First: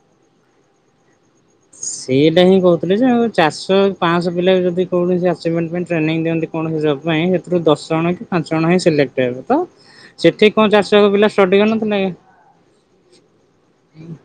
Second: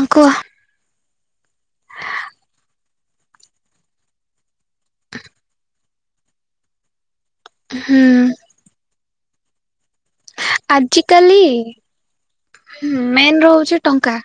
ହଁ କୁହ? ସେଇଟା ହିଁ କହୁଥିଲେ ଯେ ଆଉ ଚାରଶହ ପାଁଶହ ପିଲା ଯଦି କୌଣସି ଆଚିଭମେଣ୍ଟ ପାଇଁ ଟ୍ରେନିଂ ଦିଅନ୍ତି କୌଣସି ଜବ ପାଇଁ ସେଥିରୁ ଦଶ ହୁଁ ଜଣ କି ପାଞ୍ଚ ଜଣ ହିଁ ସିଲେକ୍ଟ ହେବେ ତ ସେଠି କଣ ଚାରିଶ ଯାକ ପିଲା ଆଜିକାଲି ଷ୍ଟଡ଼ି କରିନଥିଲେ? ମେନ୍ ରହୁଛି ଟଙ୍କା।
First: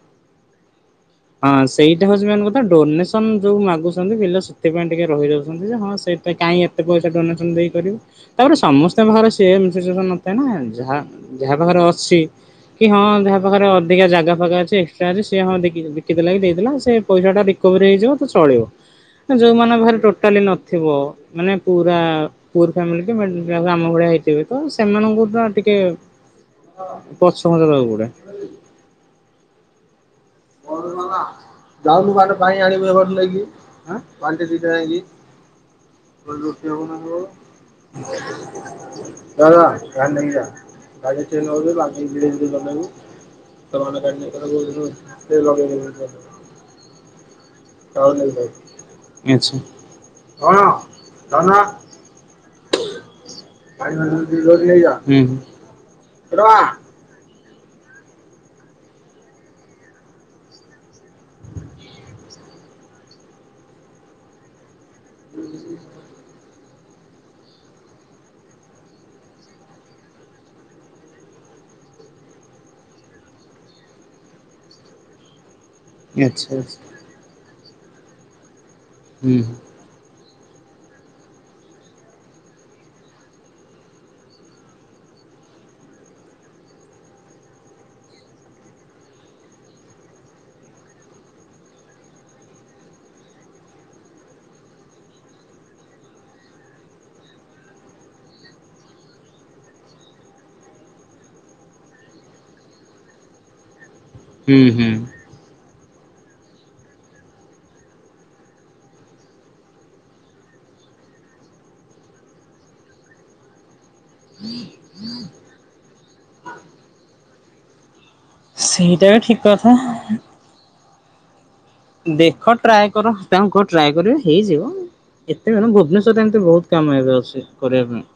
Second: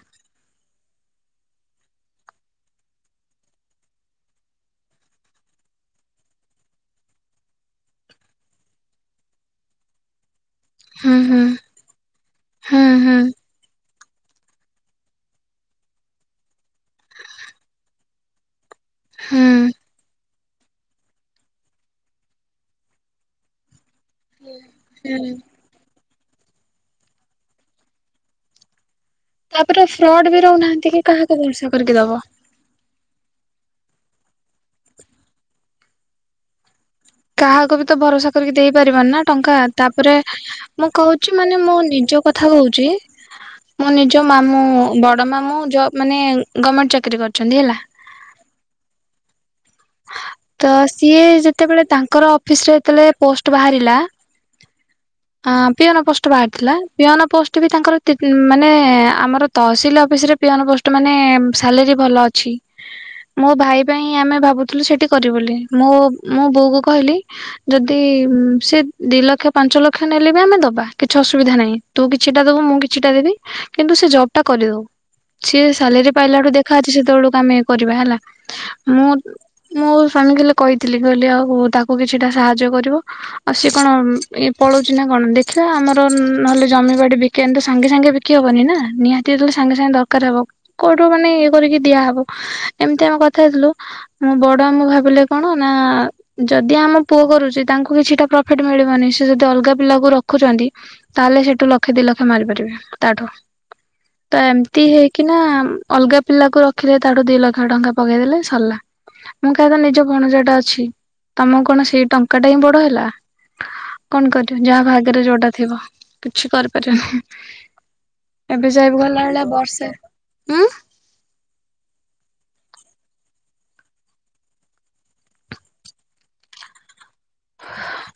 ହଁ ସେଇଟା ହଉଚି ମେନ କଥା ଡୋନେସନ୍ ଯୋଉ ମାଗୁସନ୍ତି ପିଲା ସେଥିପାଇଁ ଟିକେ ରହି ଯାଉଛନ୍ତି ଯେ ହଁ ସେ ତ କାଇଁ ଏତେ ପଇସା ଡୋନେସନ୍ ଦେଇ କରିବୁ ତାପରେ ସମସ୍ତଙ୍କ ଘରେ ସେମ୍ ସିଚୁଏସନ୍ ନଥାଏ ନା? ଯାହା ହୁଁ ହୁଁ ଯାହା ପାଖରେ ଅଛି ହୁଁ କି ହଁ ହୁଁ ଯାହା ପାଖରେ ଅଧିକା ଜାଗା ଫାଗା ଅଛି ଏକ୍ସଟ୍ରା ଅଛି ସିଏ ହଁ ଦେଖିକି ଜଗିବେ। ବିକି ଦେଲେକି ଦେଇଦେଲା ସେ ପଇସାଟା ରିକଭରି ହେଇଯିବ ତ ଚଳିବ ହୁଁ ଯେଉଁମାନଙ୍କ ଘରେ ଟୋଟ ଟାଲି ନଥିବ ମାନେ ପୁରା ପୁଅର୍ ଫ୍ୟାମିଲୀ କି ମିଡିଲ କ୍ଲାସ୍ ଆମ ଭଳିଆ ହେଇଥ ଥିବେ ତ ସେମାନଙ୍କୁ ହୁଁ। ତ ଟିକେ ପଛଘୁଞ୍ଚା ଦବାକୁ ପଡ଼େ। ତାପରେ ଫ୍ରଡ୍ ବି ରହୁନାହାନ୍ତି କି କାହାକୁ ଭରସା କରିକି ଯାଉନୁ ଦବ? ବାଟେ ପାଣି ଆଣିବୁ ଏ ବୋଟଲ ନେଇକି ବାଲ୍ଟି ଦି ଟା ନେଇକି ରୁଟି ହବ [unintelligible] କାହାକୁ ବି ତ ଭରସା କରିକି ଦେଇ ପାରିବାନି ନା ଯା ଟଙ୍କା ଯା ଗାଡି ତାପରେ ନେଇକି ଯା ମୁଁ ଗାଡି କହୁଛି ଚେନ୍ ମାନେ ଲଗେଇବୁ ମୋ ନି ବାଗେଇ ଜ ଧୀରେ ଧୀରେ କଥା ଚଲେଇବୁ କହୁଚି ମୋ ସେମାନେ ଗାଡି ନିଜ ନେଇକି ମାମୁଁ ବଡ଼ ମାମୁଁ ଲଗେଇଦେବେ ଜବ୍ ମାନେ ତାପରେ ଗମେଣ୍ଟ ଚାକିରି କରିଛନ୍ତି ହେଲା। [unintelligible] କଣ ତ ସିଏ ଧନ ଯେତେବେଳେ ତାଙ୍କର ଅଫିସ୍ ରେ ଯେତେବେଳେ ପୋଷ୍ଟ ବାହାରିଲା [unintelligible] ହୁଁ। ଆଁ ପିଅନ ପୋଷ୍ଟ ରହ। ବାହାରଥିଲା। ପିଅନ ପୋଷ୍ଟ ବି ତାଙ୍କର ତି ମାନେ ଆମର ତହସିଲ ଅଫିସ ରେ ପିଅନ ପୋଷ୍ଟ ମାନେ ସାଲେରୀ ଭଲ ଅ ଛି ମୋ ଭାଇ ପାଇଁ ଆମେ ଭାବୁ ଥୁଲୁ ସେଠି କରିବୁ ବୋଲି ମୋ ମୁଁ ବୋଉ କୁ କହିଲି ଯଦି ଉଁ ସେ ଦି ଲକ୍ଷ ପାଞ୍ଚ ଲକ୍ଷ ନେଲେ ବି ଆମେ ଦବା କିଛି ଅସୁବିଧା ନାହିଁ। ତୁ କିଛିଟା ଦବୁ ମୁଁ କିଛିଟା ଦେବି କିନ୍ତୁ ସେ ଜବ୍ ଟା କରିଦଉ। ହ [inaudible] ସିଏ ସାଲେରୀ ପାଇଲା ଠୁ ଦେଖା ଅଛି ସେତବେଳକୁ ଆମେ କରିବା ହେଲା। ମୁଁ ହୁଁ ମୋ ସ୍ଵାମୀ ହେଲେ କହିଥିଲି କହିଲି ଆଉ ତାକୁ କିଛିଟା ସାହାଯ୍ୟ କରିବ। ଆଉ ସିଏ କଣ ଇଏ ପଳଉଚି ନା କଣ ଦେଖିବା ଆମର ନହଲେ ଜମିିବାଡ଼ି ବି କେନ୍ତୁ ସାଙ୍ଗେ ସାଙ୍ଗେ ବିକି ହବନି ନା ନିହାତି ଯେତବଳେ ସାଙ୍ଗେ ସାଙ୍ଗେ ଦରକାର ହେବ। କୋଉଠୁ ମାନେ ଇଏ କରିକି ଦିଆହବ ଏମତି ଆମେ କଥା ହେଇଥୁଲୁ। ମୋ ବଡ଼ ମାମୁଁ ଭାବିଲେ କଣ ନାଁ ଆ ଆ ଯଦି ଆମ ପୁଅ କରୁଚି ତାଙ୍କୁ କିଛିଟା ପ୍ରଫିଟ୍ ମିଳିବନି ସେ ଯଦି ଅଲଗା ପିଲାକୁ ରଖୁଚନ୍ତି ତାହେଲେ ସେଠୁ ଲକ୍ଷେ ଦି ଲକ୍ଷେ ମାରିପାରିବେ ତାଠୁ ତ ହୁଁ ଏମିତି ହୁଁ। ହେଇକି। କି ନା ଅଲଗା ପିଲା କ ରଖିଲେ ତାଠୁ ଦି ଲକ୍ଷ ଟଙ୍କା ପକେଇଦେଲେ ସରିଲା। ମୁଁ ଖାଇ କଣ ନିଜ ଭଣଜାଟା ଅଛି। ତମକୁ କଣ ସେଇ ଟଙ୍କା ଟା ହିଁ ବଡ ହେଲା। କଣ କରିବୁ ଯାହା ଭାଗ୍ୟରେ ଯୋଟା ଥିବ କିଛି କରିପାରିବନି। ଏବେ ଯାଇବି ସେଇଟା ବି ଗଲା ଠିକ ଭଳିଆ କଥା ବର୍ଷେ ଉଁ। ଦେଖ ଟ୍ରାଏ କର ତାଙ୍କୁ କୁହ ଟ୍ରାଏ କରିବେ ହେଇଯିବ। ଏତେ ଜଣ ଭୁବନେଶ୍ୱରରେ ଏମିତି ବହୁତ କାମ ଏବେ ଆସୁଛି କରିବା ପାଇଁ।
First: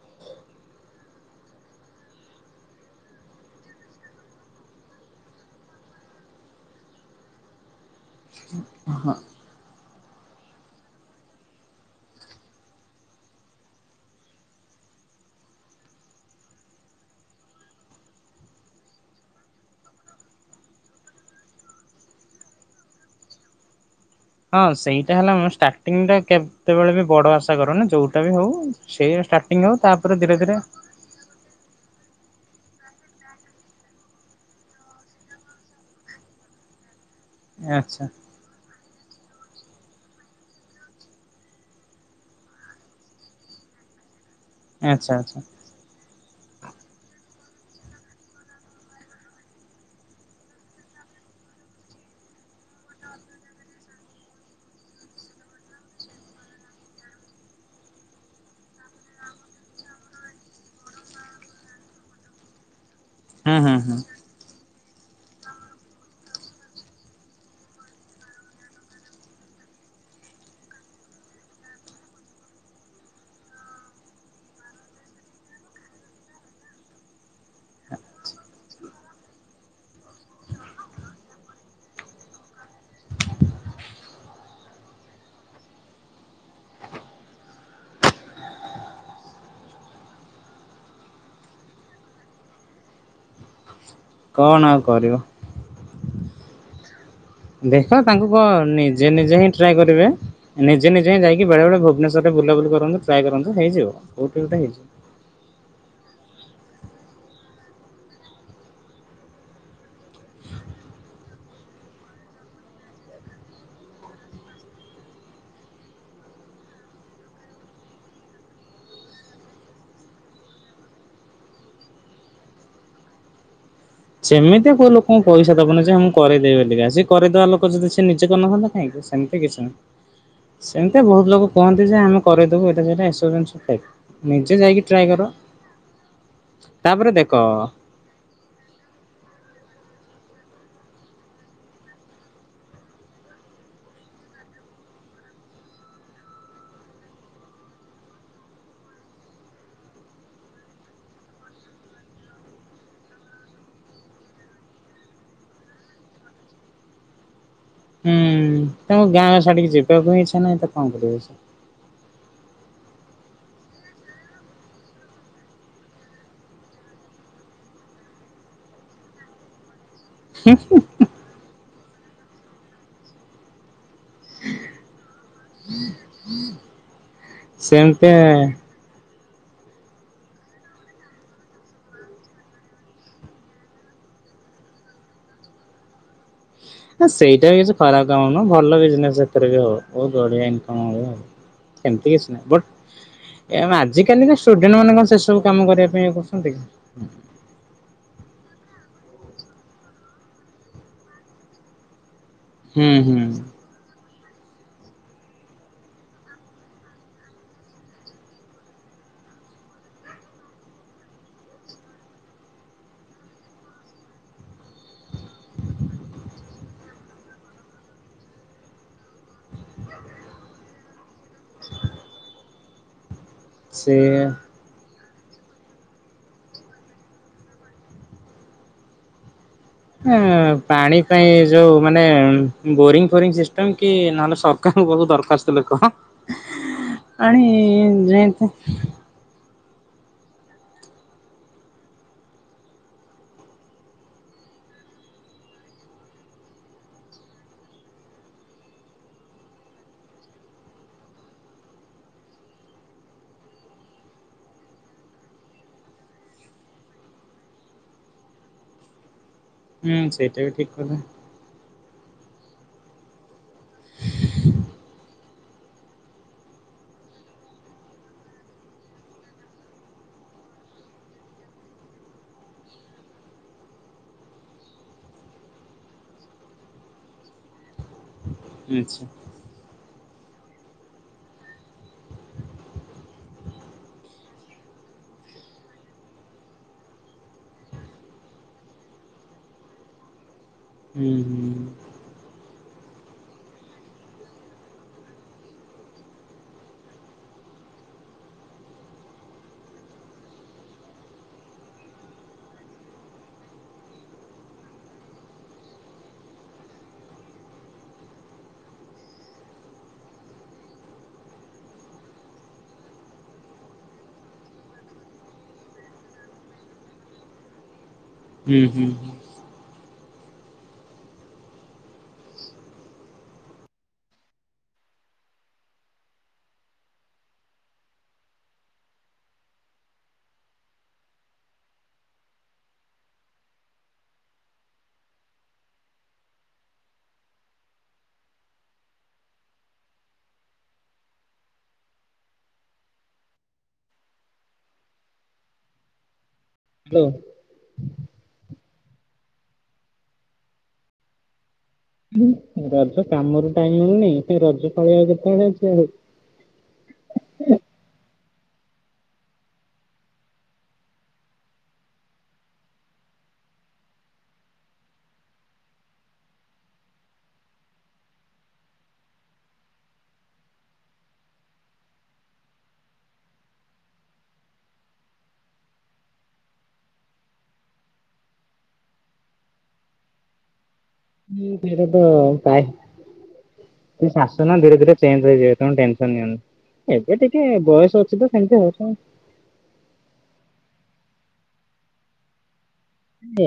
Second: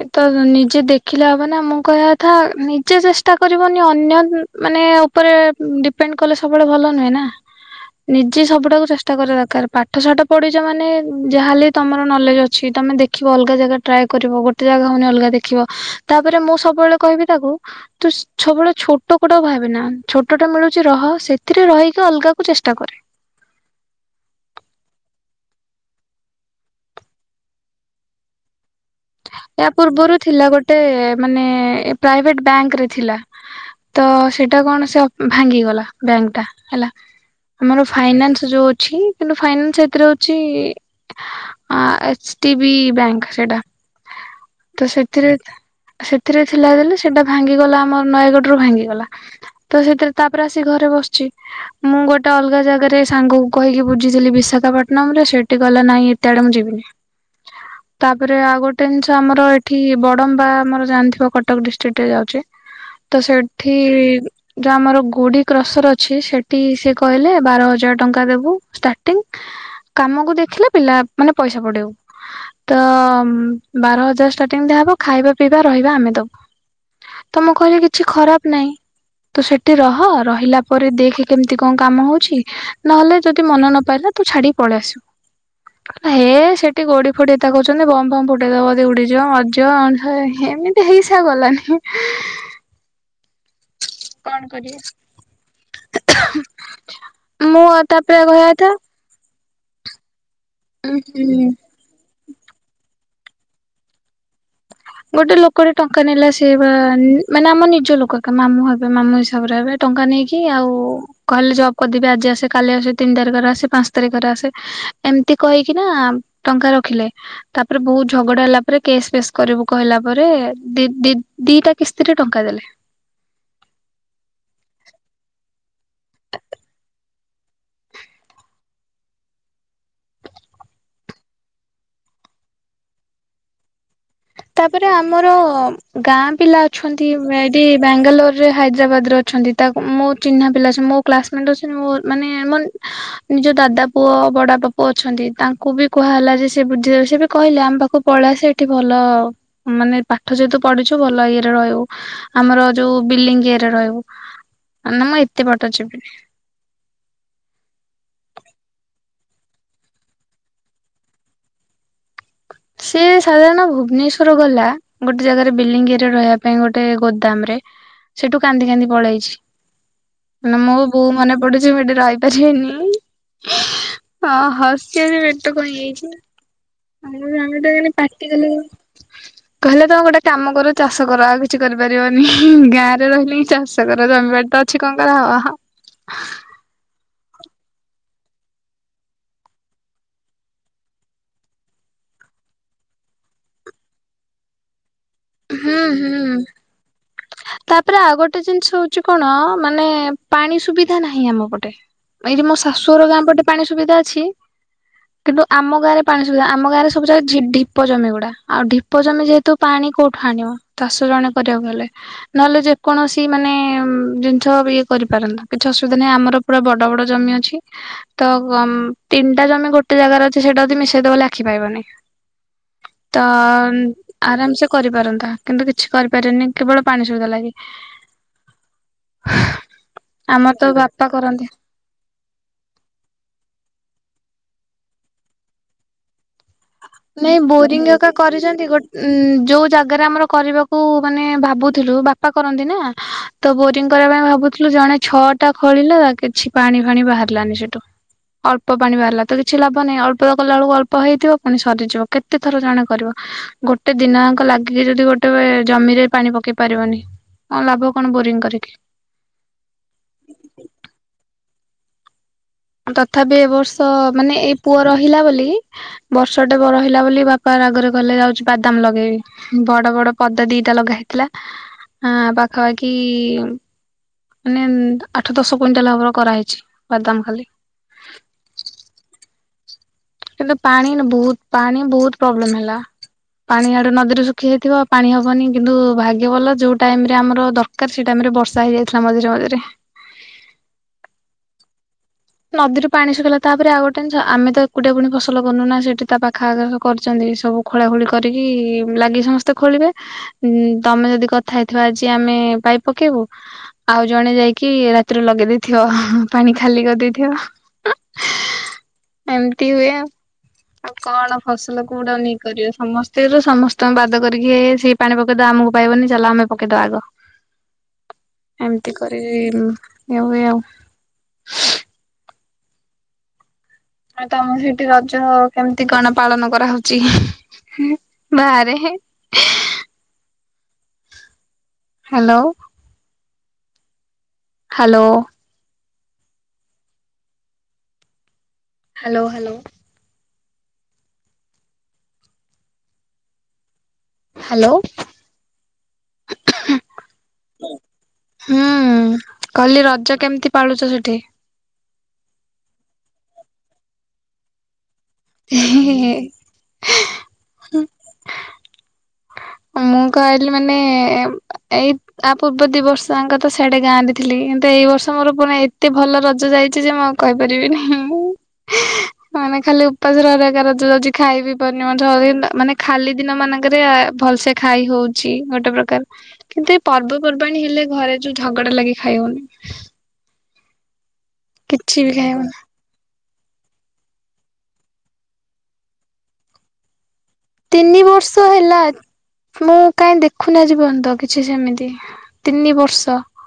ଏ ତ ନିଜେ ଦେଖିଲେ ହବ ନା ମୁଁ କହିବା କଥା ନିଜେ ଚେଷ୍ଟା କରିବନି ଅନ୍ୟ ମାନେ ଉପରେ ଡିପେଣ୍ଡ କଲେ ସବୁବେଳେ ଭଲ ନୁହେଁ ନା। ହ ନିଜେ ସବୁଡାକୁ ଚେଷ୍ଟା କରିବା ଦରକାର ପା ପାଠ ଶାଠ ପଢିଛ ମାନେ ଯାହାହେଲେ ତମର ନଲେଜ ଅଛି ତମେ ଦେଖିବ ଅଲଗା ଜାଗା ଟ୍ରାଏ କରିବ ଗୋଟେ କେତେ ଜାଗା ହଉନି ଅଲଗା ଦେଖିବ ତାପରେ ମୁଁ ସବୁବେଳେ କହିବି ତାକୁ। ତୁ ସବୁବେଳେ ଛୋଟ କୋଉଟା କୁ ଭାବେନା ଛୋଟଟା ମିଳୁଛି ରହ ସେଥିରେ ରହିକି ଅଲଗା କୁ ଚେଷ୍ଟା କରେ। ହଁ ସେଇଟା ହେଲା ମୁଁ ଷ୍ଟାର୍ଟିଂ ରେ କେତେବେଳେ ବି ବଡ ଆଶା କରନି ଯୋଉଟା ବି ହଉ। ସେଇ ଷ୍ଟା ଏହା ପୂର୍ବରୁ ଥିଲା ଗୋଟେ ମାନେ ପ୍ରାଇଭେଟ ବ୍ୟାଙ୍କରେ ଥିଲା। ତ ସେଟା କଣ ସେ ଭାଙ୍ଗିଗଲା ବ୍ୟାଙ୍କ ଟା ହେଲା ଆମର ଆଚ୍ଛା ଫାଇନାନ୍ସ। ଯୋଉ ଅଛି କିନ୍ତୁ ଫାଇନାନ୍ସ ଏଥିରେ ହଉଛି। ଏଚ ଡି ବି ବ୍ୟାଙ୍କ ସେଇଟା। ତ ଆଚ୍ଛା ସେଥିରେ ଆଚ୍ଛା ସେଥିରେ ଥିଲା ଦେଲେ ସେଟା ଭାଙ୍ଗିଗଲା ଆମର ନୟାଗଡ଼ରୁୁ ଭାଙ୍ଗିଗଲା। ତ ସେଥିରେ ତାପରେ ଆସିିକ ଘରେ ବସିଛି। ମୁଁ ଗୋଟେ ଅଲଗା ଜାଗାରେ ସାଙ୍ଗକୁ କହିକି ବୁଝିଥିଲି ବିଶାଖାପଟନମ ରେ ସେଇଠି ଗଲା ନାଇଁ ଏତେ ଆଡେ ମୁଁ ଯିବିନି। ହୁଁ। ତାପରେ ଆଉ ଗୋ ଆମର ଏଠି ବଡମ୍ବା ଆମର ଜାଣିଥିବା କଟକ ଡିଷ୍ଟ୍ରିକ୍ଟ ରେ ଯାଉଛି। ତ ହୁଁ ହୁଁ ସେଠି ହୁଁ ଯୋଉ ଆମର ଗୁଡି କ୍ରସର ଅଛି ସେଠି ସେ କହିଲେ ବାର ହଜାର ଟଙ୍କା ଦବୁ ଷ୍ଟାଟିଂ। କାମକୁ ଦେଖିଲେ ପିଲା ମାନେ ପଇସା ବଢ଼େଇବୁ ତ ବାର ହଜାର ଷ୍ଟାର୍ଟିଂ ଟା ହବ ଖାଇବା ପିଇବା ରହିବା ଆମେ ଦବୁ। ତ ମୁଁ କହିଲି କିଛି ଖରାପ ନାହିଁ। ତୁ ସେଠି ରହ ରହିଲା ପରେ ଦେଖ କେମିତି କଣ କାମ ହଉଛି ନହେଲେ ଯଦି ମନ ନପାଲା। ତୁ ଛାଡି ପଳେଇ ଆସି ହ ହେ ସେଠି ଗୋଡି ଫୋଡି ଏତେ କହୁଛନ୍ତି ବମ ଫମ୍ ପ ପକେଇ ଦବ ଯଦି ଉଡ଼ିଯିବ ମରିଯିବ ଏମିତି ହେଇ ସେ ଆଉ ଗଲାନି। କଣ ଆଉ କରିବ। ମୁଁ ଦେଖ ତାପରେ ତାଙ୍କୁ କ କହିବା କଥା ନିଜେ ନିଜେ ହିଁ ଟ୍ରାଏ କରିବେ ନିଜେ ନିଜେ ହିଁ ଉଁ ଯାଇକି ବେଳେ ବେଳେ ଭୁବନେଶ୍ ରେ ବୁଲା କରନ୍ତୁ ଟ୍ରା କରୁନ୍ତୁ ହେଇଯିବ କୋଉଠି ଗୋଟେ ହେଇଯିବ। ଗୋଟେ ଲୋକଟେ ଟଙ୍କା ନେଲା ସେ ବା ମାନେ ଆମ ନିଜ ଲୋକ ମାମୁଁ ହେବେ ମାମୁ ହିସାବରେ ହେବେ। ଟଙ୍କା ନେଇକି ଆଉ କହଲେ ଜବ୍ କରିଦେବି ଆଜି ଆସେ କାଲି ଆସେ ତିନି ତାରି ଘରେ ଆସେ ପାଞ୍ଚ ତାରିଖ ଘରେ ଆସେ। ଏମିତି କହିକି ନା ଟଙ୍କା ରଖିଲେ। ତାପରେ ବହୁତ ଝଗଡା ହେଲା ପରେ କେସ୍ ଫେସ୍ କରିବୁ। କହିଲା ପରେ ଦି ଦି ଦିଟା କିସ୍ତିରେ ଟଙ୍କା ଦେଲେ। ସେମିତିଆ କୋଉ ଲୋକଙ୍କୁ ପଇସା ଦବନି ଯେ ମୁଁ କରିଦବି ବୋଲିିକା। ସେ କରିଦେବା ଲୋକ ଯଦି ସେ ନିଜେ କରି ନଥାନ୍ତା କାହିଁକି? ସେମିତି କିଛି ନାହିଁ। ସେମିତି ବହୁତ ଲୋକ କୁହନ୍ତି ଯେ ଆମେ କରେଇ ଦବୁ ଏଟା ସେଟାଏସବୁ ଜିନିଷ କହିବେ। ତାପରେ ଆମର ଗାଁ ପିଲା ଅଛନ୍ତି ତାପରେ ଦେଖ ଏଠି। ବାେଙ୍ଗାଲୋର ରେ ହାଇଦ୍ରାବାଦ ରେ ଅଛନ୍ତି ତାକୁ ମୋ ଚିହ୍ନା ପିଲାସେ ମୋ କ୍ଲାସମେଟ ଅଛନ୍ତି ମୋ ମାନେଆମ ନିଜ ଦାଦା ପୁଅ ବଡ ବାପା ପୁଅ ଅଛନ୍ତି ତାଙ୍କୁ ବି କୁହା ହେଲା ଯେ ସେ ବୁଝିଦେବେ ସେ ବି କହିଲେ ଆମ ପାଖକୁ ପଳେଇ ଆସେ। ଏଠ ଭଲ ମାନେ ପାଠ ଯେହେତୁ ପଢିଛୁ ଭଲ ଇଏରେ ରହିବୁ। ଆମର ଯୋଉ ବିଲିଙ୍ଗି ଇଏରେ ରହିବୁ ମାନେ ମୁଁ ଏତେ ବାଟ ଯିବି। ହୁଁ ତମ ଗାଁଛାଡିକି ଯିବାକୁ ଇଚ୍ଛା ନାହିଁ ତ କଣ କରିବ ସେ? ସେ ସାଧାରଣ ଭୁବନେଶ୍ଵର ଗଲା। ଗୋଟେ ଜାଗାରେ ବଲିଙ୍ଗି ଇଏ ରେ ରହିବା ପାଇଁ ଗୋଟେ ଗୋଦାମ ରେ। ସେଠୁ କାନ୍ଦି କାନ୍ଦି ପଳେଇ ଆଇଚି। ମ ମୁଁ ବୋଉ ମନେ ପଡୁଚି ମୁଁ ଏଠି ରହିପାରିବିନି। ହଁ ହସି ହସି ପେଟ କଣ ହେଇଯାଇଚି? ସେନ୍ତି [inaudible] କଲେ କହିଲେ ତମେ ଗୋଟେ କାମ କର ଚାଷ କର ଆଉ କିଛି କରିପାରିବନି ଗାଁ ରେ ରହିଲେ ହି ଚାଷ କର ଜମିବାର ତ ଛିିକଣଙ୍କା ହବାଁ [inaudible] ହ ସେଇଟା ବି କିଛି ଖରାପ କାମ ନୁହଁ ଭଲ ବିଜନେସ ଏଥିରେ ବି ହବ ବହୁତ ବଢିଆ ଇନକମ ହବ। ସେମିତି କିଛି ନାହିଁ ବଟ ଏମ ଆଜି କାଲିକା ଷ୍ଟଡେଣ୍ଟ ମାନେ କଣ ସେସବୁ ସବୁ କାମ ହୁଁ କରିବା ପାଇଁ ଇଏ ହୁଁ। କରୁଛନ୍ତି। ତାପରେ ଆଉ ଗୋଟେ ଜିନିଷ ହଉଚି କଣ? ମାନେ ପାଣି ସୁବିଧା ନାହିଁ ଆମ ପଟେ। ଏଇଠି ମୋ ହୁଁ ଶାଶୁର ଗାଁ ହୁଁ ପଟେ ପାଣି ସୁବିଧା ଅଛି। କିନ୍ତୁ ଆମ ଗାଁରେ ପାଣି ସୁବିଧା ଆମ ଗାଁରେ ସବୁ ଜାଗା ଝିପ ଢିପ ଜମି ଗୁଡା ଆଉ ଢ଼ିପ ଜମି ଯେହେତୁ ପାଣି କଉଠୁ ଠୁଆଣିବ ଚାଷ ଜଣେ କରିବାକୁ ହେଲେ। ନହେଲେ ଯେକୌଣସି ମାନେ ଜିନିଷ ଇଏ କରିପାରନ୍ତ କିଛି ଅସୁବିଧା ନାହିଁ ଆମର ପୁରା ବଡ ବଡ ଜମି ଅଛି। ତ ତିନିଟା ଜମି ଗୋଟେ ଜାଗାରେ ଅଛି ସେଇଟା ଯଦି ମିଶେଇଦବ ବୋଲି ଆଖି ପାଇବନି। ତ ସେ ଆରାମ ସେ କରିପାରନ୍ତା କିନ୍ତୁ କିଛି କରିପାରନି କେବଳ ପାଣି ସୁବିଧା ଲାଗି। ଆମର ତ ପାଣି ବାପା ପାଇଁ କରନ୍ତି ଯୋଉ ମାନେ। ବୋରିଙ୍ଗ ଫୋରିଙ୍ଗ ସିଷ୍ଟମ କି ନହେଲେ ସରକାରଙ୍କୁ ବହୁତ ଦରଖାସ୍ତ ଲେଖ। ନାଇଁ ପାଣି ବୋରିଂ ଏକା ଯେମତି କରିଛନ୍ତି ଗୋଟେ ଉଁ ଯୋଉ ଜାଗାରେ ଆମର କରିବାକୁ ମାନେ ଭାବୁଥିଲୁ ବାପା କରନ୍ତି ନା। ତ ବୋରିଂ କରିବା ପାଇଁ ଭାବୁଥିଲୁ ଜଣେ ଛଅଟା ଖୋଳିଲା କିଛି ପାଣି ଫାଣି ବାହାରିଲାନି ସେଠୁ। ଅଳ୍ପ ପାଣି ବାହାରିଲା ତ କିଛି ଲାଭ ନାହିଁ ଅଳ୍ପ କଲା ବେଳକୁ ଅଳ୍ପ ହେଇଥିବ। ପୁଣି ସରିଯିବ କେତେ ଥର ଜଣେ କରିବ ଗୋଟେ ଦିନାଙ୍କ ଲାଗିକି ଯଦି ଗୋଟେ ଜମିରେ ପାଣି ପକେଇ ପାରିବନି କଣ ଲାଭ କଣ ବୋରିଂ କରିକି। ହୁଁ ସେଇଟା ବି ଠିକ୍ କଥା। ମୁଁ ତଥାପି ଏ ବର୍ଷ ମାନେ ଏଇ ପୁଅ ରହିଲା ବୋଲି। ବର୍ଷ ଟେ ପୁଅ ରହିଲା ବୋଲି ବାପା ରାଗରେ କହିଲେ ଯାଉଚି ବାଦାମ ଲଗେଇବି। ବଡ ବଡ ପଦା ଦିଟା ଲଗା ହେଇଥିଲା ଆ ପାଖାପାଖି ମାନେ ଆଠ ଦଶ କୁଇଣ୍ଟାଲ ହବର କରାହେଇଚି ବାଦାମ ଖାଲି। ଆଚ୍ଛା [inaudible] କିନ୍ତୁ ପାଣି ବହୁତ ପାଣି ବହୁତ ପ୍ରୋବ୍ଲେମ ହେଲା। ପାଣି ଆଡେ ନଦୀରେ ଶୁଖି ଯାଇଥିବ ପାଣି ହବନି କିନ୍ତୁ ଭାଗ୍ୟ ଭଲ ଯୋଉ ଟାଇମ୍ ରେ ଆମର ଦର ଦରକାର୍ ସେଇ ଟାଇମ୍ ବର୍ଷା ହେଇଯାଇଥିଲା ମଝିରେ ମଝିରେ। ହୁଁ, ହୁଁ। ନଦୀରୁ ପାଣି ଶୁଖେଇଲା ତାପରେ ଆଉ ଗୋଟେ ଜିନିଷ ଆମେ ତ ଏକୁଟିଆ ପୁଣି ଫସଲ କରନୁ ନା ସେଠି ତା ପାଖ ଆଗ କରିଛନ୍ତି ସବୁ। ଖୋଳା ଖୋଳି କରିକି ଲାଗି ସମସ୍ତେ ଖୋଳିବେ ଉଁ ତମେ ଯଦି କଥା ହେଇଥିବ ଆଜି ଆମେ ପାଇପ୍ ପକେଇବୁ ଆଉ ଜଣେ ଯାଇକି ରାତିରେ ଲଗେଇ ଦେଇେଥିବ ପାଣି ଖାଲି କରିଦେଇ [unintelligible] ଥିବ [unintelligible] ଏମିତି ହୁଏ ଆଉ। ଆଉ କଣ ଫସଲ କୋଉଟା ନେଇ କରିବ ସମସ୍ତେ ସମସ୍ତଙ୍କୁ ବାଦ କରିକି ଏ ସେଇ ପାଣି ପକେଇଦବା ଆମକୁ ପାଇବନି ଚାଲ ଆମେ ପକେଇଦବା ଆଗ। [inaudible] ହୁଁ ହୁଁ ଏମିତି କରିକୀ ଇଏ ହୁଏ ଆଉ। ଆଉ ତମ ସେଇଠି ରଜ କେମିତି କଣ ପାଳନ କରାହଉଛି ବାହାରେ [unintelligible] hello. Hello. Hello hello. Hello. Hello. [unintelligible] ହୁଁ କହିଲି ରଜ କେମିତି ପାଳୁଛ ସେଠି? ହୁଁ, ରଜ କାମରୁ ଟାଇମ୍ ମିଳୁନି ସେ ରଜ ପାଳିବା କେତେବେଳେ ସେ ମୁଁ କହିଲି ମାନେ ଏଇ ଆ ପୂର୍ବ ଦି ବର୍ଷ ଯାଙ୍କ ତ ସେଆଡେ ଗାଁରେ ଥିଲି କିନ୍ତୁ ଏଇ ବର୍ଷ ମୋର ପୁଣି ଏତେ ଭଲ ରଜ ଯାଇଛି ଯେଁ ମୁଁ କହି ପାରିବିନି ହିଁ। [inaudible] ମାନେ ଖାଲି ଉପାସ ରହି ରହିକା ରଜ ଯାଉଛି ଖାଇ ବିି ପାରୁନି ମଣିଷ ମାନେ ଖାଲି ଦିନ ମାନଙ୍କରେ ଭଲ୍ ସେ ଖାଇ ହଉଛି ଗୋଟେ ପ୍ରକାର। କିନ୍ତୁ ଏ ପର୍ବପର୍ବାଣୀ ହେଲେ ଘରେ ଯୋଉ ଝଗଡା ଲାଗି ଖାଇ ହଉନି। ହୁଁ କିଛି ପେରପା ବି ଖାଇ ହଉନି କାୟ [unintelligible] ସେ ଶାଶୁ ନା ଧୀରେ ଧୀରେ ଚେଞ୍ଜ ହେଇଯିବେ ତମେ ଟେନସନ୍ ନିଅନି। ଏବେ ଟିକେ ତିନି ବୟସ ଅଛି ତ ବର୍ଷ ସେମିତି ହେଲା ହଉଛନ୍ତି। ମୁଁ କାଇଁ ଦେଖୁନି ଆଜି ପର୍ଯ୍ୟନ୍ତ କିଛି ସେମିତି ତିନି ବର୍ଷ ହୁଁ,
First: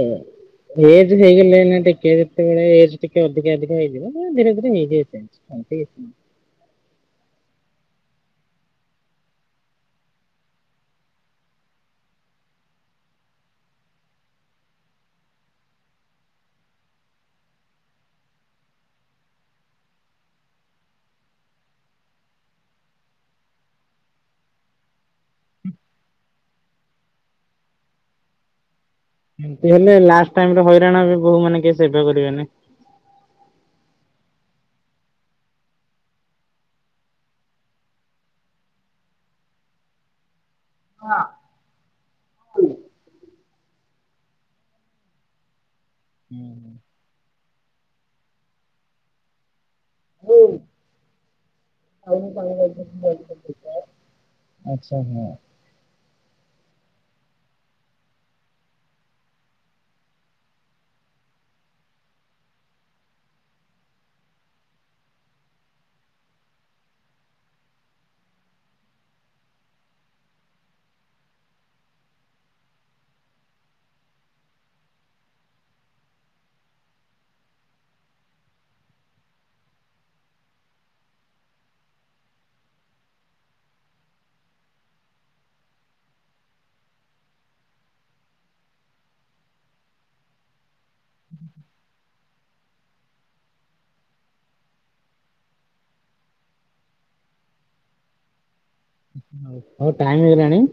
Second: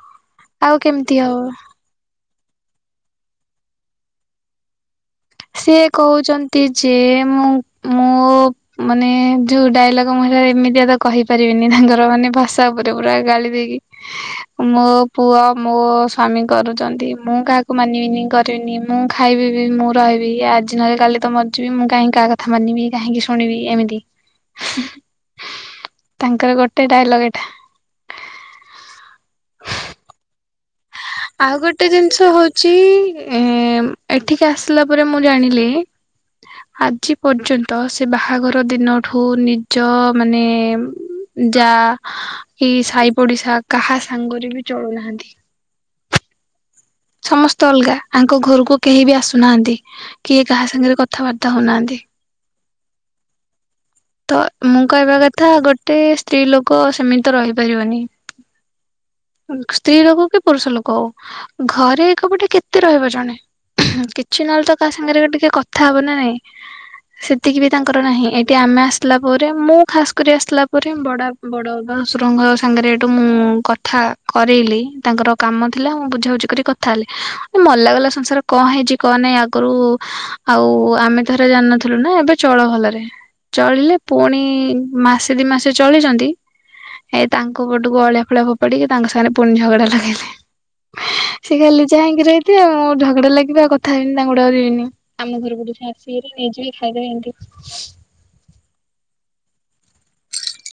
ଆଉ ଏଜ୍ କେମିତି ହବ ହେଇଗଲେ ନା ଟିକେ ସେତବେଳେ ଏଜ୍ ଟିକେ ଅଧିକା ଅଧିକା ହେଇଯିବ ନା ଧୀରେ ଧୀରେ ହେଇଯିବେ ସେ। ସେ କହୁଛନ୍ତି ଯେ ମୁଁ ମୁ ମୋ ମାନେ ଯୋଉ ଡାଇଲଗ ମୁଁ ସେଟା ଏମିତିଆ ତ କହିପାରିବିନି ତାଙ୍କର ମାନେ ଭାଷା ଉପରେ ପୁରା ଗାଳି ଦେଇକି ମୋ ପୁଅ ମୋ ସ୍ଵାମୀ କରୁଛନ୍ତି ମୁଁ କାହାକୁ ମାନିବିନି କରି କଟିନି ମୁଁ ଖାଇବି ବି ମୁଁ ଟି ରହିବି ଆଜି ନହେଲେ କାଲି ତ ମରିଯିବି ମୁଁ କାହିଁ କାହା କଥା ମାନିବି କାହିଁକି ଶୁଣିବି ଏମିତି। ତାଙ୍କର ଗୋଟେ ଡାଇଲଗ୍ ଏଇଟା। ଏମତି ହେଲେ ଲାଷ୍ଟ ଟାଇମ୍ ରେ ହଇରାଣ ହେବେ ବୋହୂ ଆଉ ମାନେ କେହି ସେବା କରିବେନି। ସେ ଏଠିକି ଆସିଲା ପରେ ମୁଁ ଜାଣିଲି ଆଜି ପର୍ଯ୍ୟନ୍ତ ସେ ବାହାଘର ଦିନଠୁ ନିଜ ମାନେ ମା [unintelligible] ଜା କି ସାହି ପଡ଼ିଶା କାହା ସାଙ୍ଗରେ ବି ଚଳୁ ନାହାନ୍ତି। ହୁଁ ହୁଁ [inaudible] ସମସ୍ତେ ଅଲଗା ୟାଙ୍କ ଘରକୁ କେହି ବି ଆସୁନାହାନ୍ତି କିଏ କାହା ସାଙ୍ଗରେ କଥାବାର୍ତ୍ତା ହଉନାହାନ୍ତି। ତ ମୁଁ କହିବା [inaudible] କଥା ଗୋଟେ ସ୍ତ୍ରୀ ଲୋକ ସେମିତି ତ ରହିପାରିବନି। ସ୍ତ୍ରୀ ଲୋକ କି ପୁରୁଷ ଲୋକ ହଉ ଘରେ ଏକାପଟେ କେତେ ରହିବ ଜଣେ। କିଛି ନହେଲେ ତ କାହା ସାଙ୍ଗରେ ଟିକେ କଥା ହବ ନା ନାଇଁ। ସେତିକି ବି ତାଙ୍କର ନାହିଁ ଏଇଟି ଆମେ ଆସିଲା ପରେ ମୁଁ ଖାସ୍ କରି ଆସିଲା ପରେ ବଡା ବଡ ବାବା ଶଶୁରଙ୍କ ସାଙ୍ଗରେ ହେଠୁ ମୁଁ କଥା କରେଇଲି ତାଙ୍କର କାମ ଥିଲା ମୁଁ ବୁଝାବୁଝି କରି କଥା ହେଲି ଏ ମଲା ଗଲା ସଂସାର କଣ ହେଇଚି କଣ ନାଇଁ ଆଗରୁ ଆଉ ଆମେ [inaudible] ଜାଣିନଥିଲୁ ନା ଏବେ ଚଳ ଭଲରେ। ଚଳିଲେ ପୁଣି ମାସେ ଦି ମାସେ ଚଳିଚନ୍ତି ଏ ତାଙ୍କ ପଟକୁ ଅଳିଆ ଫଳିଆ ଫୋପାଡିକି ତାଙ୍କ ସାଙ୍ଗରେ ପୁଣି ଝଗଡା ଲଗେଇଲେ। ସେ ଖାଲି ଚାଇଁକି ରହିଥିବେ ମୁଁ ଝଗଡା ଲାଗିବା କଥା ହେବି ତାଙ୍କୁ ଡରିବିନି। ଆମ ଘର ପଟକୁ ଆସିବେ ହେରି ନେଇଯିବେ ଖାଇଦେବେ ଏମତି ହଉ ହଉ ଟାଇମ ହେଇଗଲାଣି